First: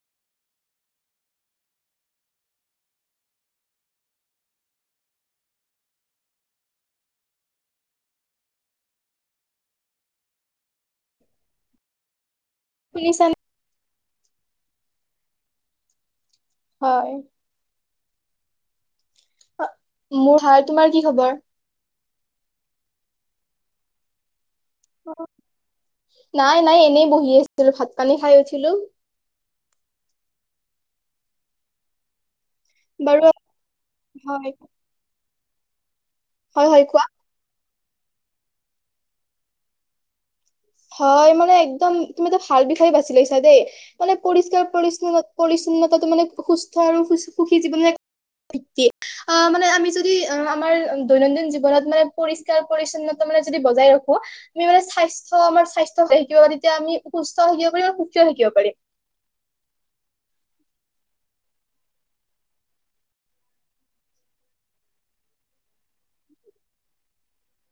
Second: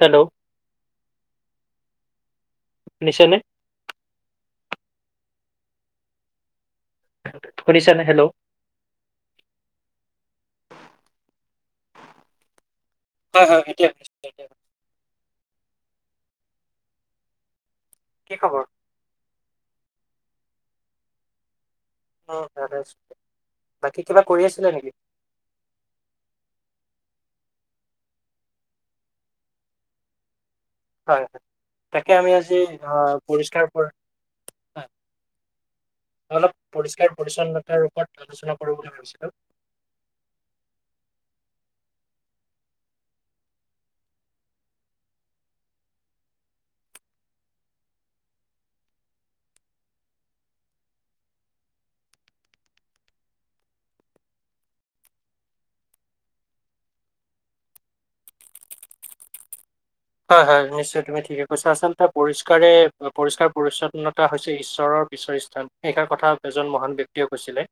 Hello? দিছেনে? শুনিছানে hello? শুনিছানে? হয়, হয়। এতিয়া [unintelligible] হয়। কি খবৰ? মোৰ ভাল। তোমাৰ কি খবৰ? অ'! ইয়ালে আহিছোঁ। বাকী কিবা কৰি আছা? নাই, নাই, এনেই বহি আছিলোঁ। ভাত পানী খায় উঠিলোঁ। হয়, হয় তাকে, আমি আজি বাৰু পৰিষ্কাৰ হয়। হয়, অলপ হয় হয় কোৱা। পৰিষ্কাৰ-পৰিচ্ছন্নতাৰ ওপৰত আলোচনা কৰোঁ বুলি ভাবিছিলোঁ। হয় মানে একদম তুমিতো ভাল বিষয়ে বাচি লৈছা দেই, মানে পৰিষ্কাৰ-পৰি্ চ্ছন্নতাাতটো মানে, সুস্থ আৰু সুখী জীৱন আহ' মানে, আমি যদি আমাৰ দৈনন্দিন জীৱনত মানে, পৰিষ্কাৰ-পৰিচ্ছন্নতা নিজেই যদি বজাই ৰাখি নিজৰ চ আমাৰ স্বাস্থ্য থাকিব পাৰ। তেতিয়া আমি সুস্থ থাকিব পাৰি আৰু সুকীও থাকিব পাৰিম। হয়, হয় নিশ্চয় তুমি ঠিকে কৈছা। আচলতে পৰিষ্কাৰে পৰিষ্কাৰ-পৰিচ্ছন্নতা হৈছে ঈশ্বৰৰ ঈশ্বৰ [unintelligible] সেইষাৰ কথা এজন মহান ব্যক্তিয়ে কৈছিলে,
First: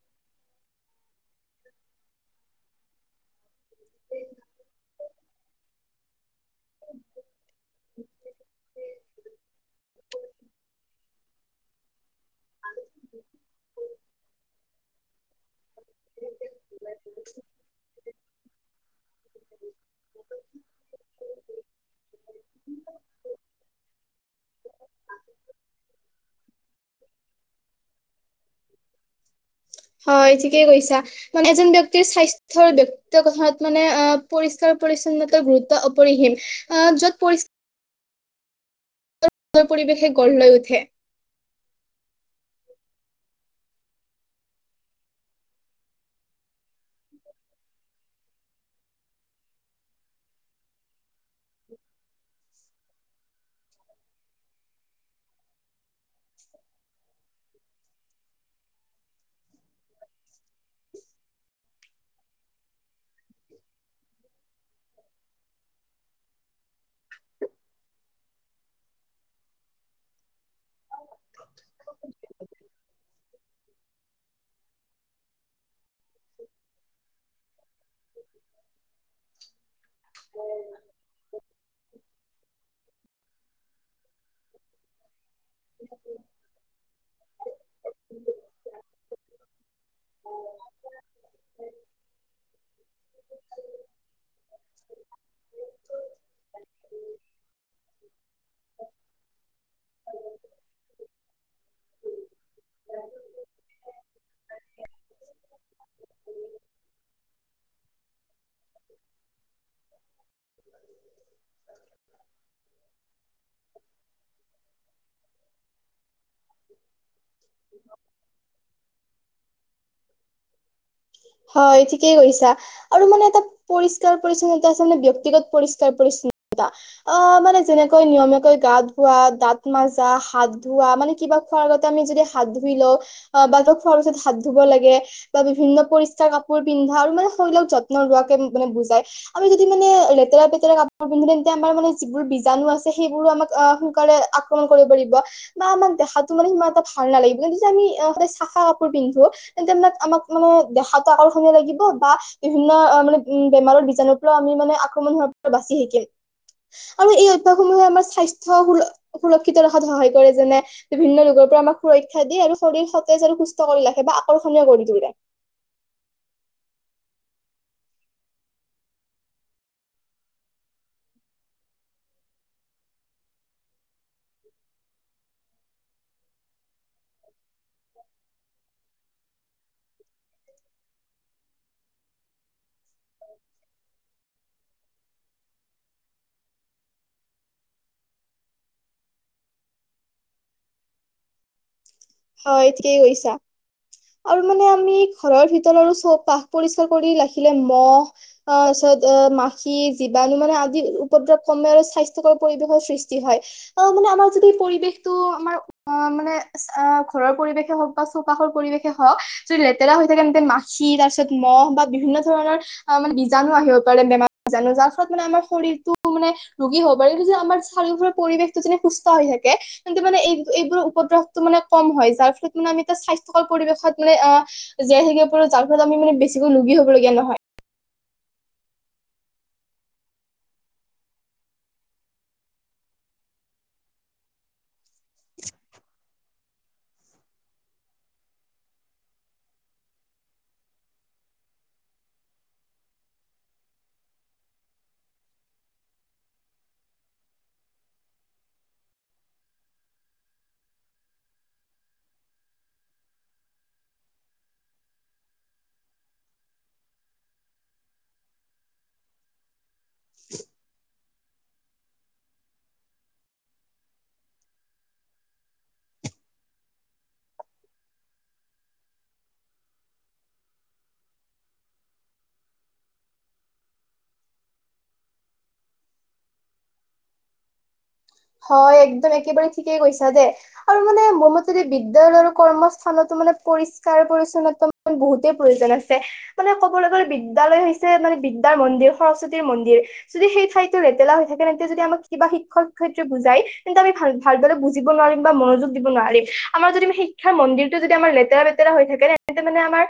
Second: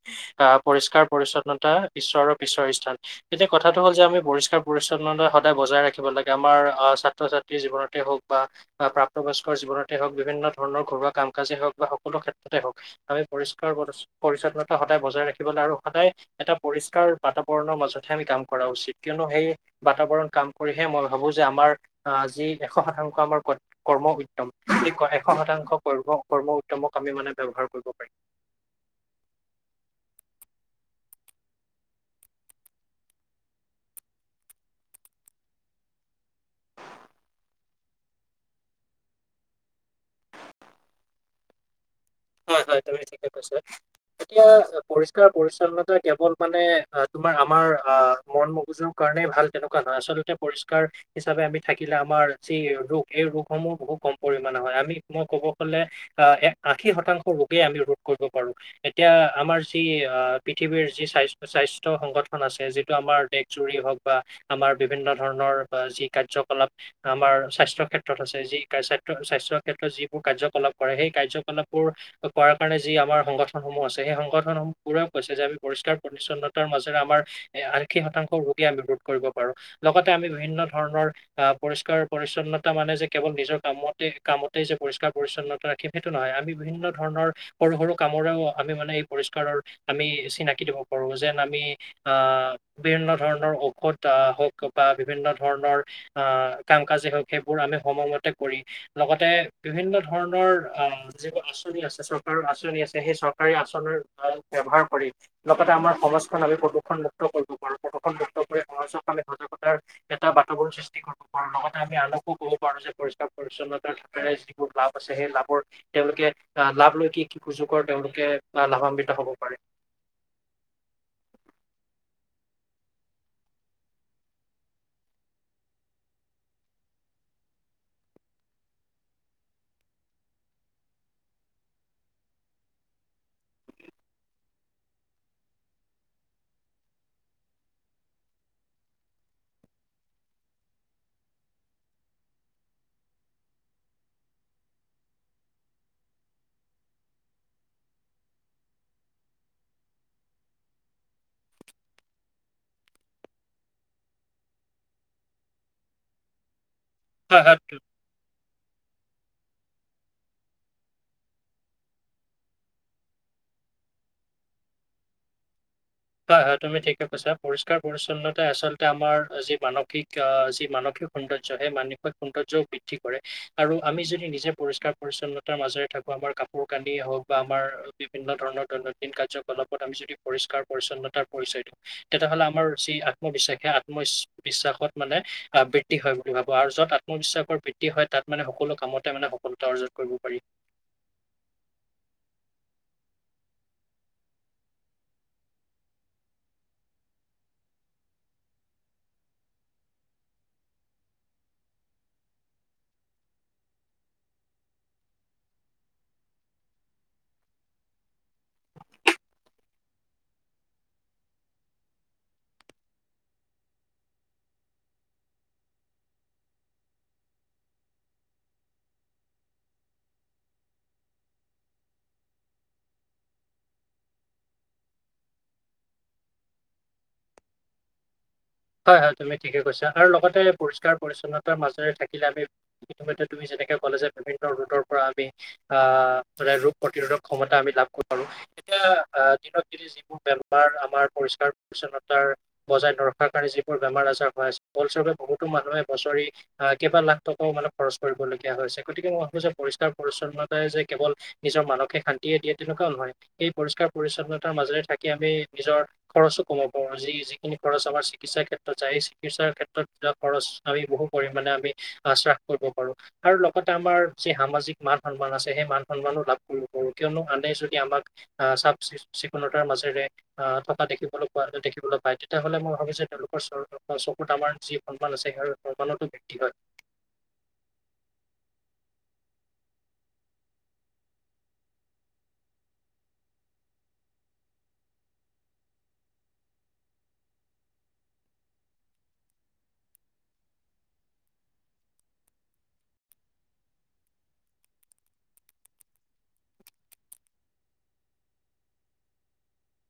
আ, পৰিস্কাৰ পৰিচ্ছন্নতা ঈশ্বৰৰ [unintelligible] এতিয়া কথাটো হ'ল যে, আমি পৰিস্কাৰ পৰিচ্ছন্নতা সদায় বজাই ৰাখিব লাগে আমাৰ আ, চা প্ৰাপ্তবয়স্কৰ জীৱনতে হওক বিভিন্ন ধৰণৰ ঘৰুৱা কাম কাজেই হওঁক বা সকলো ক্ষেত্ৰতে হওঁক, আমি পৰিস্কাৰ প-পৰিচ্ছন্নতা সদায় বজাই ৰাখিবলৈ আৰু সদায় এটা পৰিস্কাৰ পাৰিম। বাতাবৰণৰ মাজতহে আমি কাম কৰা উচিত। কিয়নো সেই বাতাবৰণ কাম কৰিহে মই ভাবোঁ যে, আমাৰ অ', যি এশ শতাংশ আমাৰ ক-কৰ্ম উদ্যম, [unintelligible] এশ শতাংশ কৰ্ম, কৰ্ম উদ্যমক আমি মি মানে ব্যৱহাৰ কৰিব পাৰিম। হয়, ঠিকেই কৈছা, মানে এজন ব্যক্তিৰ স্বাস্থ্যৰ ব্যক্ত কথাত মানে অ', পৰিস্কাৰ পৰিচ্ছন্নতাৰ গুৰুত্ব অপৰিসীম। আ, য'ত পৰি পৰিৱেশে গঢ় লৈ উঠে। হয়, হয়। তুমি ঠিকে কৈছা। এতিয়া পৰিষ্কাৰ পৰিচ্ছন্নতা কেৱল মানে আ তোমাৰ আমাৰ আ মন মগজুৰ কাৰণে [unintelligible] ভাল তেনেকুৱা নহয়, আচলতে পৰিস্কাৰ হিচাপে আমি থাকিলে আমাৰ যি ৰোগ এই ৰোগসমূহ বহু কম পৰিমানে হয়, আমি মই ক'ব গ'লে আ-এ-আ আশী শতাংশ ৰোগে আমি ৰোধ কৰিব পাৰোঁ, এতিয়া আমাৰ যি আ, পৃথিৱীৰ যি স্বাস্থ-স্বা স্থ, সংগঠন আছে, যিটো আমাৰ দেশজুৰি হওঁক বা আমাৰ বিভিন্ন ধৰণৰ যি কাৰ্যকলাপ আমাৰ স্বাস্থ্য ক্ষেত্ৰত আছে, যি কা স্বাত্ত স্বাস্থ্য ক্ষেত্ৰত যিবোৰ কাৰ্যকলাপ কৰে, সেই কাৰ্যকলাপ বোৰ কৰাৰ কাৰণে যি আমাৰ সংগঠনসমূহ আছে, সেই সংগঠনসমূহ পৰাও কৈছে যে আমি পৰিষ্কাৰ পৰিছন্নতাৰ মাজেৰে আমাৰ এ আ শী শতাংশ ৰোগে আমি ৰোধ কৰিব পাৰোঁ। লগতে আমি বিভিন্ন ধৰণৰ আ পৰিষ্কাৰ পৰিচ্ছনতা মানে যে, কেৱল নিজৰ কামতে কামতেই যে পৰিষ্কাৰ পৰিচ্ছনতা ৰাখিম সেইটো নহয়, আমি বিভিন্ন ধৰণৰ সৰু সৰু কামৰেও আমি মানে এই পৰিস্কাৰৰ আমি চিনাকি দিব পাৰোঁ যেন আমি আ, বিভিন্ন ধৰণৰ ঔষধ আ হওঁক, বা বিভিন্ন ধৰণৰ আ কাম [unintelligible] সেইবোৰ আমি সময়মতে কৰি, লগতে বিভিন্ন ধৰণৰ আ যিবোৰ আঁচনি আছে, চৰকাৰৰ আঁচনি আছে সেই চৰকাৰী আঁচনিৰ ভাল ব্যৱহাৰ কৰি, লগতে আমাৰ সম মাজখন আমি প্ৰদূষণ মুক্ত কৰিব পাৰোঁ। প্ৰদূষণ মুক্ত কৰি [unintelligible] সজাগতাৰ এটা বাতাবৰণ সৃষ্টি কৰিব পাৰোঁ। লগতে আমি আনকো ক'ব পাৰোঁ যে পৰিষ্কাৰ পৰিচ্ছন্নতা [inaudible] ছে সেই লাভৰ তেওঁলোকে আ লাভ লৈ কি কি সুযোগৰ তেওঁলোকে লাভান্বিত হ'ব। হয়। হয়, ঠিকেই কৈছা। আৰু মানে এটা পৰিষ্কাৰ পৰিছন্নতা আছে মানে ব্যক্তিগত পৰিষ্কাৰ পৰিছ চ্ছন্নতা, অ, মানে যেনেকৈ নিয়মীয়াকৈ গা ধোৱা, দাঁত মাজা, হাত ধোৱা মানে কিবা খোৱাৰ আগতে আমি যদি হাত ধুই লও, অ, বা তো খোৱাৰ পিছত হাত ধুব লাগে, বা বিভিন্ন পৰিচ কাৰ কাপোৰ পিন্ধা আৰু মানে শৰীলক যত্ন লোৱাটো মা-মানে বুজায়। আৰু যদি মানে, লেতেৰা পেতেৰা কাপোৰ [unintelligible] আমাৰ মানে যিবোৰ বীজাণু আছে সেইবোৰো আমাক অ, সোনকালে আক্ৰমণ কৰি কৰিব বা আমাক গাটো মানে সিমান এটা ভাল নালাগিব, এই যে আমি সদায় চাফা কাপোৰ পিন্ধো, তেন্তে মানে আমাক মানে দেখাত [unintelligible] লাগিব বা বিভিন্ন অ মানে উম বেমাৰৰ বীজাণুৰ পৰা আমি মানে আক্ৰমণ হোৱাৰ পৰা বাচি [unintelligible] [inaudible] আৰু এই হয় হয় অভ্যাসসমূহে আমাৰ স্বাস্থ্য সুল সুৰক্ষিত ৰখাত সহায় কৰে, যেনে বিভিন্ন ৰোগৰ পৰা আমাক সুৰক্ষা দিয়ে আৰু শৰীৰ সতেজ আৰু সুস্থ কৰি ৰাখে। আকৰ্ষণীয় কৰি তুলিলে। হয়, হয়, তুমি ঠিকে কৈছা। পৰিষ্কাৰ পৰিচ্ছন্নতাই আচলতে আমাৰ যি মানসিক আ যি মানসিক সৌন্দৰ্য সে [unintelligible] সৌন্দৰ্যও বৃদ্ধি কৰে, আৰু আমি যদি নিজে পৰিষ্কাৰ পৰিচ্ছন্নতাৰ মাজৰে থাকোঁ আমাৰ কাপোৰ কানি হওঁক বা আমাৰ বিভিন্ন ধৰণৰ দৈনন্দিন কাৰ্যকলাপত আমি যদি পৰিষ্কাৰ পৰিচ্ছন্নতাৰ পৰিচয়টো তেতিয়া হ'লে আমাৰ যি আত্মবিশ্বাস সেই আত্মইচ্ বিশ্বাসত মানে আ বৃদ্ধি হয় বুলি ভাবোঁ আৰু য'ত আত্মবিশ্বাসৰ বৃদ্ধি হয় তাত মানে সকলোঁ কামতে মানে সফলতা অৰ্জন কৰিব পাৰি। [inaudible] হয় ঠিকেই কৈছা। আৰু মানে আমি ঘৰৰ ভিতৰত আৰু চৌপাশ পৰিষ্কাৰ কৰি লাখিলে মহ আ অ', মাখি জীৱাণু মানে আদি উপদ্ৰৱ কমে আৰু স্বাস্থ্যকৰ পৰিৱেশৰ সৃষ্টি হয়। মানে আমাৰ যদি পৰিৱেশটো আমাৰ মানে। ঘৰৰ পৰিৱেশে হওঁক বা চৌপাশৰ পৰিৱেশে হওঁক যদি লেতেৰা হৈ থাকে। তেন্তে মাখি তাৰপিছত মহ বা বিভিন্ন। ধৰণৰ অ মানে বীজণু আহিব পাৰে। বেমাৰ বীজাণু যাৰ ফলত মানে আমাৰ শৰীৰতো মানে ৰোগী হ'ব পাৰে। এই যে, আমাৰ চাৰিওফালে পৰিৱেশ টো যেনে সুস্থ হৈ থাকে তেন্তে মানে এই এইবোৰৰ উপদ্ৰহটো মানে। কম হয়। যাৰ ফলত মানে আমি এটা স্বাস্থ্যকৰ পৰিৱেশত মানে জীয়াই থাকিব পাৰো। যাৰ ফলত আমি মানে বেছিকৈ। ৰোগী হ'বলগীয়া নহয়। [unintelligible] হয়, হয় তুমি ঠিকে কৈছা। আৰু লগতে পৰিষ্কাৰ পৰিচ্ছন্নতাৰ মাজেৰে থাকিলে আমি ইতিম্যে তুমি। তেনেকে ক'লে যে বিভিন্ন ৰোগৰ পৰা আমি আহ মানে ৰোগ প্ৰতিৰোধক ক্ষমতা আমি লাভ কৰিব পাৰো। এতিয়া দিনত যিবোৰ বেমাৰ আমাৰ পৰিষ্কাৰ পৰি্ছন্নতাৰ বজাই নাৰাখে। কাৰণে যিবোৰ বেমাৰ আজাৰ হৈ আছে ফলস্বৰূপে বহুতো মানুহে বছৰি আহ কেইবা লাখ টকাও মানে খৰচ কৰি। লগীয়া হৈছে। গতিকে মই ভাবো যে পৰিষ্কাৰ পৰিচ্ছন্নতাই যে কেৱল নিজৰ মানসিক শান্তিয়ে দিয়ে তেনেকুৱাও নহয়। এই পৰিষ্কাৰ পৰিচ্ছন্নতাৰ মাজেৰে থাকি আমি নিজৰ খৰচো কমাব পাৰো, যি যিখিনি খৰচ আমাৰ চিকিৎসা ক্ষেত্ৰত যায় এই চিকিৎসাৰ ক্ষেত্ৰত খৰচ আমি বহু পৰিমানে আমি আশ্বাস কৰিব পাৰো। আৰু লগতে আমাৰ যি সামাজিক মান সন্মান আছে সেই মান সন্মানো লাভ কৰিব পাৰো। কিয়নো আনে যদি আমাক। আহ চাফ চিকুণতাৰ মাজেৰে আহ থকা দেখিবলৈ পোৱা দেখিবলৈ পায়। তেতিয়া হ'লে মই ভাবিছো। তেওঁলোকৰ চকুত আমাৰ যি সন্মান আছে সেই সন্মানতো বৃদ্ধি হয়। [unintelligible] হয়। একদম একেবাৰে ঠিকেই কৈছা দে। আৰু মানে মোৰ মতে যে বিদ্যালয় আৰু কৰ্মস্থানতো। মানে পৰিষ্কাৰ পৰিচ্ছন্নতা মানে বহুতেই প্ৰয়োজন আছে। মানে ক'বলৈ গ'লে বিদ্যালয় হৈছে মানে। বিদ্যাৰ মন্দিৰ সৰস্বতীৰ মন্দিৰ। যদি সেই ঠাইতো লেতেৰা হৈ থাকে তেতিয়া যদি আমাক কিবা শিক্ষক। শিক্ষয়ত্ৰী বুজাই তেন্তু আমি ভাল ভালদৰে বুজিব নোৱাৰিম। বা মনোযোগ দিব নোৱাৰি আমাৰ যদি আমি শিক্ষাৰ মন্দিৰটো আমি। যদি আমাৰ লেতেৰা লেতেৰা হৈ থাকে। তেতিয়া মানে আমাৰ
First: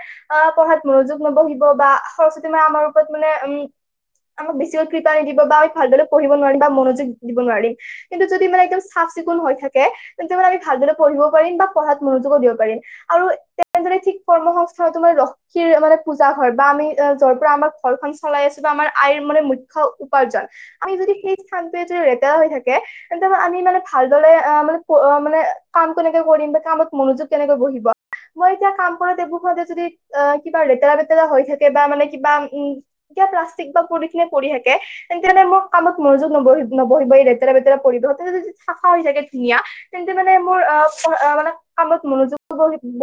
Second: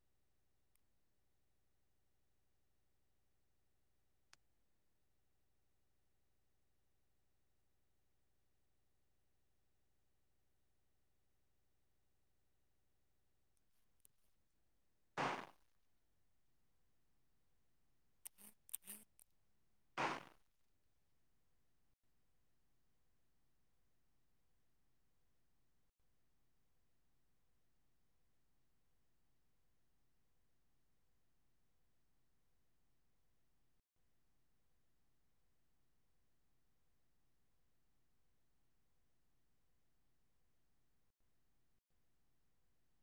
পঢ়াত মনোযোগ নবহিব বা সৰস্বতী মা আমাৰ। ওপৰত মানে উম আমাক বেছিকৈ কৃপা নিদিব। বা আমি ভালদৰে পঢ়িব নোৱাৰিম বা মনোযোগ দিব নোৱাৰিম। কিন্তু যদি মানে একদম চাফ চিকুণ হৈ থাকে তেন্তে মানে আমি ভালদৰে পঢ়িব পাৰিম বা পঢ়াত মনোযোগো দিব পাৰিম। আৰু তেনেদৰে ঠিক কৰ্ম সংস্থা টো মানে লক্ষ্মী পূজা হয় বা আমি যৰ পৰা আমাৰ। ঘৰখন চলাই আছো বা আমাৰ আইৰ মানে মূখ্য উপাৰ্জন। আমি যদি সেই স্থানটোৱে যদি লেতেৰা হৈ থাকে। আমি মানে ভালদৰে মানে মানে কাম কেনেকে কৰিম বা কামত মনোযোগ কেনেকে বহিব। বহিব মই এতিয়া কাম কৰা টেবুলখনতে যদি অ কিবা লেতেৰা বেতেৰা হৈ থাকে বা মানে কিবা উম। প্লাষ্টিক বা পলিথিন এ পৰি থাকে তেনেহ'লে মোৰ কামত মনোযোগ নবহিব। লেতেৰা -বেতেৰা পৰিব তেতিয়া যদি চাফা হৈ থাকে ধুনীয়া তেন্তে মানে মোৰ অ মানে কামত মনোযোগ।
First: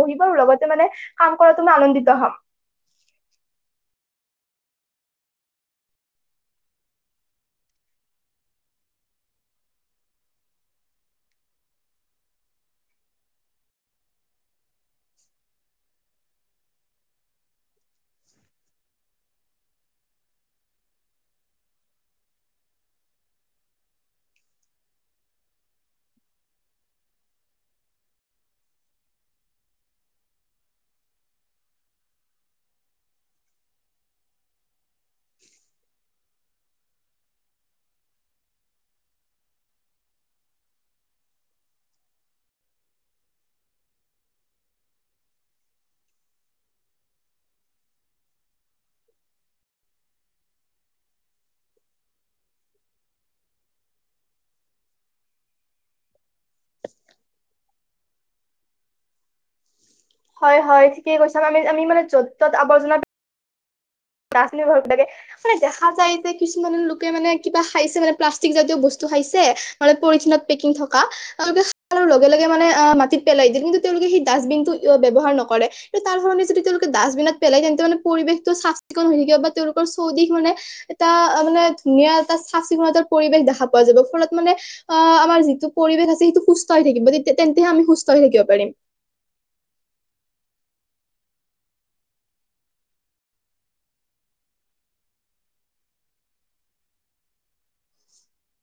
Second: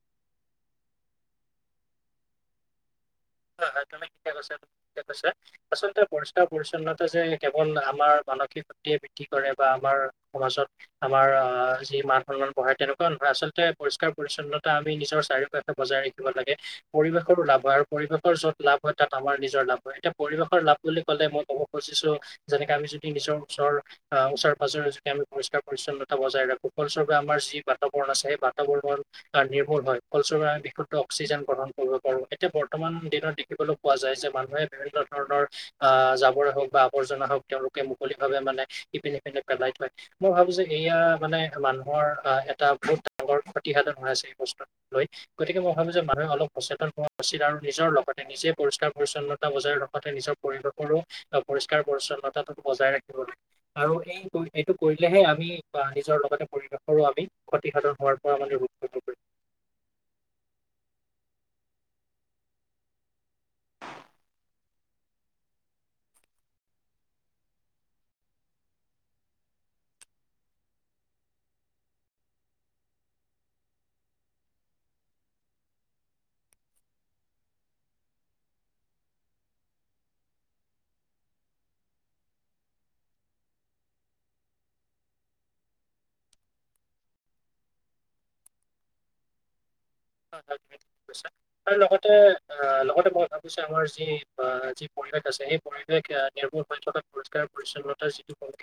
বহিব লগতে মানে কাম কৰাটো মই আনন্দিত হম। [unintelligible] হয়, হয় তুমি ঠিকে কৈছা। আচলতে পৰিষ্কাৰ পৰি্ছন্নতা যে কেৱল আমাৰ। মানসিক শক্তিয়ে বৃদ্ধি কৰে বা আমাৰ সমাজত আমাৰ যি মান সন্মান বাঢ়ে তেনেকুৱা নহয়। আচলতে পৰিষ্কাৰ পৰিচ্ছন্নতা আমি নিজৰ চাৰিওঁ কাষে বজাই ৰাখিব লাগে পৰিৱেশৰো লাভ হয় আৰু। পৰিৱেশৰ য'ত লাভ হয় তাত আমাৰ নিজৰ লাভ হয়। এতিয়া পৰিৱেশৰ লাভ বুলি ক'লে মই ক'ব খুজিছো যেনেকে আমি। যদি নিজৰ উচৰে-পাজৰে যদি আমি পৰিষ্কাৰ পৰিচ্ছন্নতা বজাই ৰাখো ফল স্বৰূপে আমাৰ যি বাতক। সেই বাতাবৰণৰ নিৰ্ভৰ হয় ফলস্বৰূপে বিশুদ্ধ অক্সিজেন গ্ৰহণ কৰিব পাৰো এতিয়া। বৰ্তমান দিনত দেখিবলৈ পোৱা যায়। যে মানুহে বিভিন্ন ধৰণৰ আহ জাবৰে হওঁক বা আৱৰ্জনা হওঁক তেওঁলোকেই। মুকলি ভাৱে মানে ইপিনে সপিনে পেলাই থয় মই ভাবো যে এয়া মানে মানুহৰ আহ এটা। বহুত ডাঙৰ ক্ষতিসাধন হৈ আছে। এই বস্তু লৈ গতিকে মই ভাবো যে মানুহে অলপ সচেতন হোৱা উচিত আৰু। নিজৰ লগতে নিজে পৰিষ্কাৰ পৰিচ্ছন্নতা বজাই লগতে নিজৰ পৰিৱেশৰো পৰিষ্কাৰ পৰিচ্ছন্নতাটো। বজাই ৰাখিব লাগে। আৰু এই এইটো কৰিলেহে আমি বা নিজৰ লগতে পৰিৱেশৰো আমি। প্ৰতিসাধন হোৱাৰ পৰা অহ উৎসাপ কৰে। হয়, হয় ঠিকেই কৈছা। আমি আমি মানে য'ত ত'ত আৱৰ্জনা। লাগে মানে দেখা যায় যে কিছুমানৰ লোকে মানে কিবা খাইছে মানে প্লাষ্টিক জাতীয় বস্তু। খাইছে মানে পলিথিনত পেকিং থকা লগে, লগে মানে মাটিত পেলাই দিয়ে কিন্তু তেওঁলোকে সেই ডাষ্টবিন টো ব্যৱহাৰ নকৰে। তাৰ কাৰনে যদি তেওঁলোকে ডাষ্টবিনত পেলাই তেন্তে মানে পৰিৱেশটো চাফা। [unintelligible] বা তেওঁলোকৰ চৌদিশ মানে, এটা মানে ধুনীয়া এটা চাফ চিকুনতাৰ পৰিৱেশ দেখা পোৱা যাব, ফলত মানে আ, আমাৰ যিটো পৰিৱেশ আছে, সেইটো সুস্থ হৈ থাকিব। তেতি, তেন্তে আমি সুস্থ হৈ থাকিব পাৰিম। [inaudible] আৰু লগতে, অ লগতে মই ভাবিছো আমাৰ যি, যি পৰিৱেশ আছে, সেই পৰিৱেশ [unintelligible] নিৰ্মূল হৈ থকা পৰিষ্কাৰ পৰিচ্ছন্নতাৰ যিটো [unintelligible] সেই [unintelligible]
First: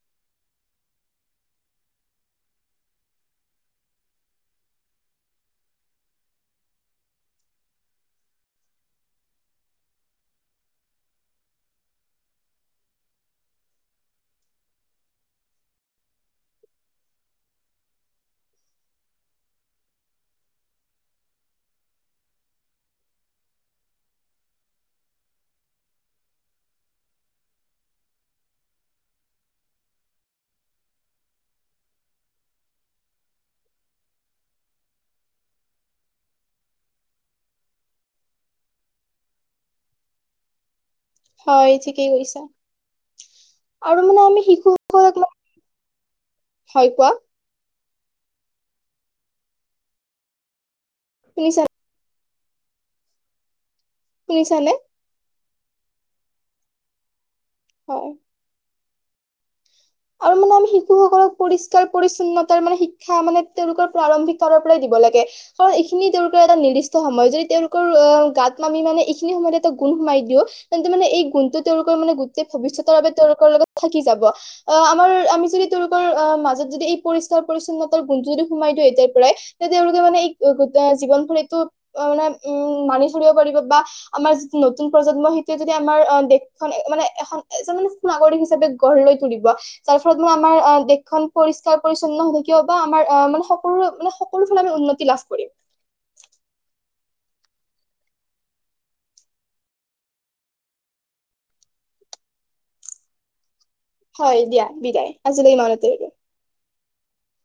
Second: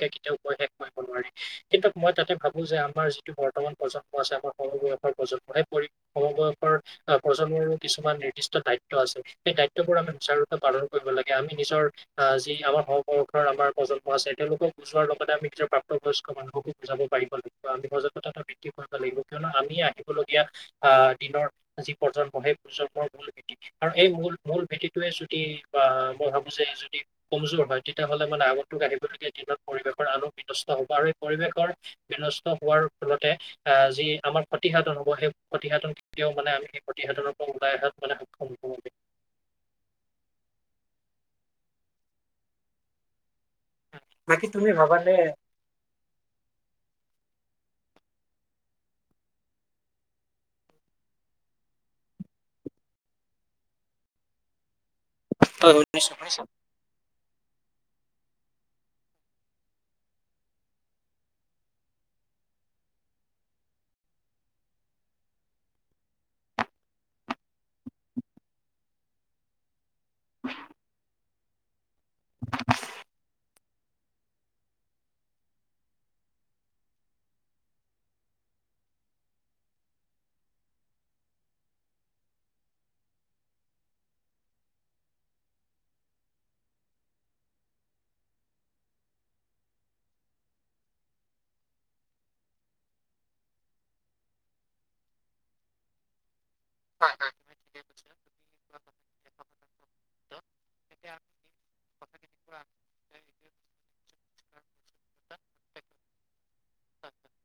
কেতিয়াও কৈ‌ শেষ কৰিব নোৱাৰি। কিন কিন্তু মই তাতে ভাবোঁ যে, আমাৰ যিটো বৰ্তমান প্ৰজন্ম আছে আমাৰ সমবয়সৰ প্ৰজন্ম, সেই পৰি-সমবয়স [unintelligible] অ', প্ৰজন্মৰো কিছুমান নিৰ্দিষ্ট দায়িত্ব আছে। সেই দায়িত্ববোৰ আমি সুচাৰুৰূপে পালন কৰিব লাগে, আমি নিজৰ অ', যি আমাৰ সমবয়সৰ আমাৰ প্ৰজন্ম আছে, তেওঁলোকক বুজোৱাৰ লগতে আমি নিজৰ প্ৰাপ্তবয়স্ক মানু বুজাব পাৰিব লাগিব। আমি সজাগতা বৃদ্ধি কৰিব লাগিব, কিয়নো আমি আহিব লগী এয়া আ, দিনৰ যি প্ৰজন্ম সেই প্ৰজন্মৰ মূল ভেটি আৰু এই মূল, মূল ভেটিটোৱে [unintelligible] মই ভাবোঁ যে, যদি কমজোৰ হয়, তেতিয়াহ'লে মানে আগন্তুক আহিবলগীয়া দিনত পৰিৱেশৰ আন বিনষ্ট হ'ব আৰু পৰিৱেশৰ বিনষ্ট হোৱাৰ ফলতে আ, যি আমাৰ ক্ষতিসাধন [unintelligible] ই, সেই ক্ষতিসাধন কেতিয়াও মানে আমি সেই ক্ষতিসাধন পৰা ওলাই অহাত মানে [unintelligible] হয়, ঠিকেই কৈছা। আৰু মানে আমি বাকী তুমি ভাবানে শিশুসকল [inaudible] হয়, কোৱা। [inaudible] শুনিছানে? [inaudible] [unintelligible] আৰু মানে আমি শিশুসকলক পৰিস্কাৰ পৰিছন্নতাৰ মানে শিক্ষা মানে তেওঁলোকৰ প্ৰাৰম্ভিক কালৰ পৰাই দি ব লাগে, এইখিনি তেওঁলোকৰ এটা নিৰ্দিষ্ট সময়, যদি তেওঁলোকৰ অ' গাত [unintelligible] মানে এইখিনি সময়তেটো গুণ সোমাই দিওঁ, তেন্তে মানে এই গুণটো তেওঁলোকৰ মানে গোটেই ভৱিষ্যতৰ বাবে তেওঁলোকৰ লগত থাকি যাব। অ', আমাৰ আমি যদি তেওঁলোকৰ অ', মাজত যদি এই পৰিস্কাৰ পৰিচ্ছন্নতাৰ গুণটো যদি সোমাই দিওঁ এতিয়াৰ পৰাই তেওঁলোকে মানে [unintelligible] জীৱনভৰ এইটো মানে [unintelligible] মানি চলিব পাৰিব বা আমাৰ নতুন প্ৰজন্ম সেইটোৱেয়ে যদি আমাৰ অ', দেশখন মানে এখন-এজন মানে সু নাগৰিক হিচাপে গঢ় লৈ তুলিব যাৰ ফলত মই আমাৰ অ', দেশখন পৰিস্কাৰ পৰিচ্ছন্ন হৈ থাকিব [unintelligible] বা আমাৰ অ', মানে সকলো মানে, সকলোফালে [unintelligible] উন্নতি লাভ কৰিম। হয়, হয় [unintelligible] [unintelligible] হয়, দিয়া বিদায়। আজিলৈ ইমানতে [unintelligible] হয়, হয়, হয়।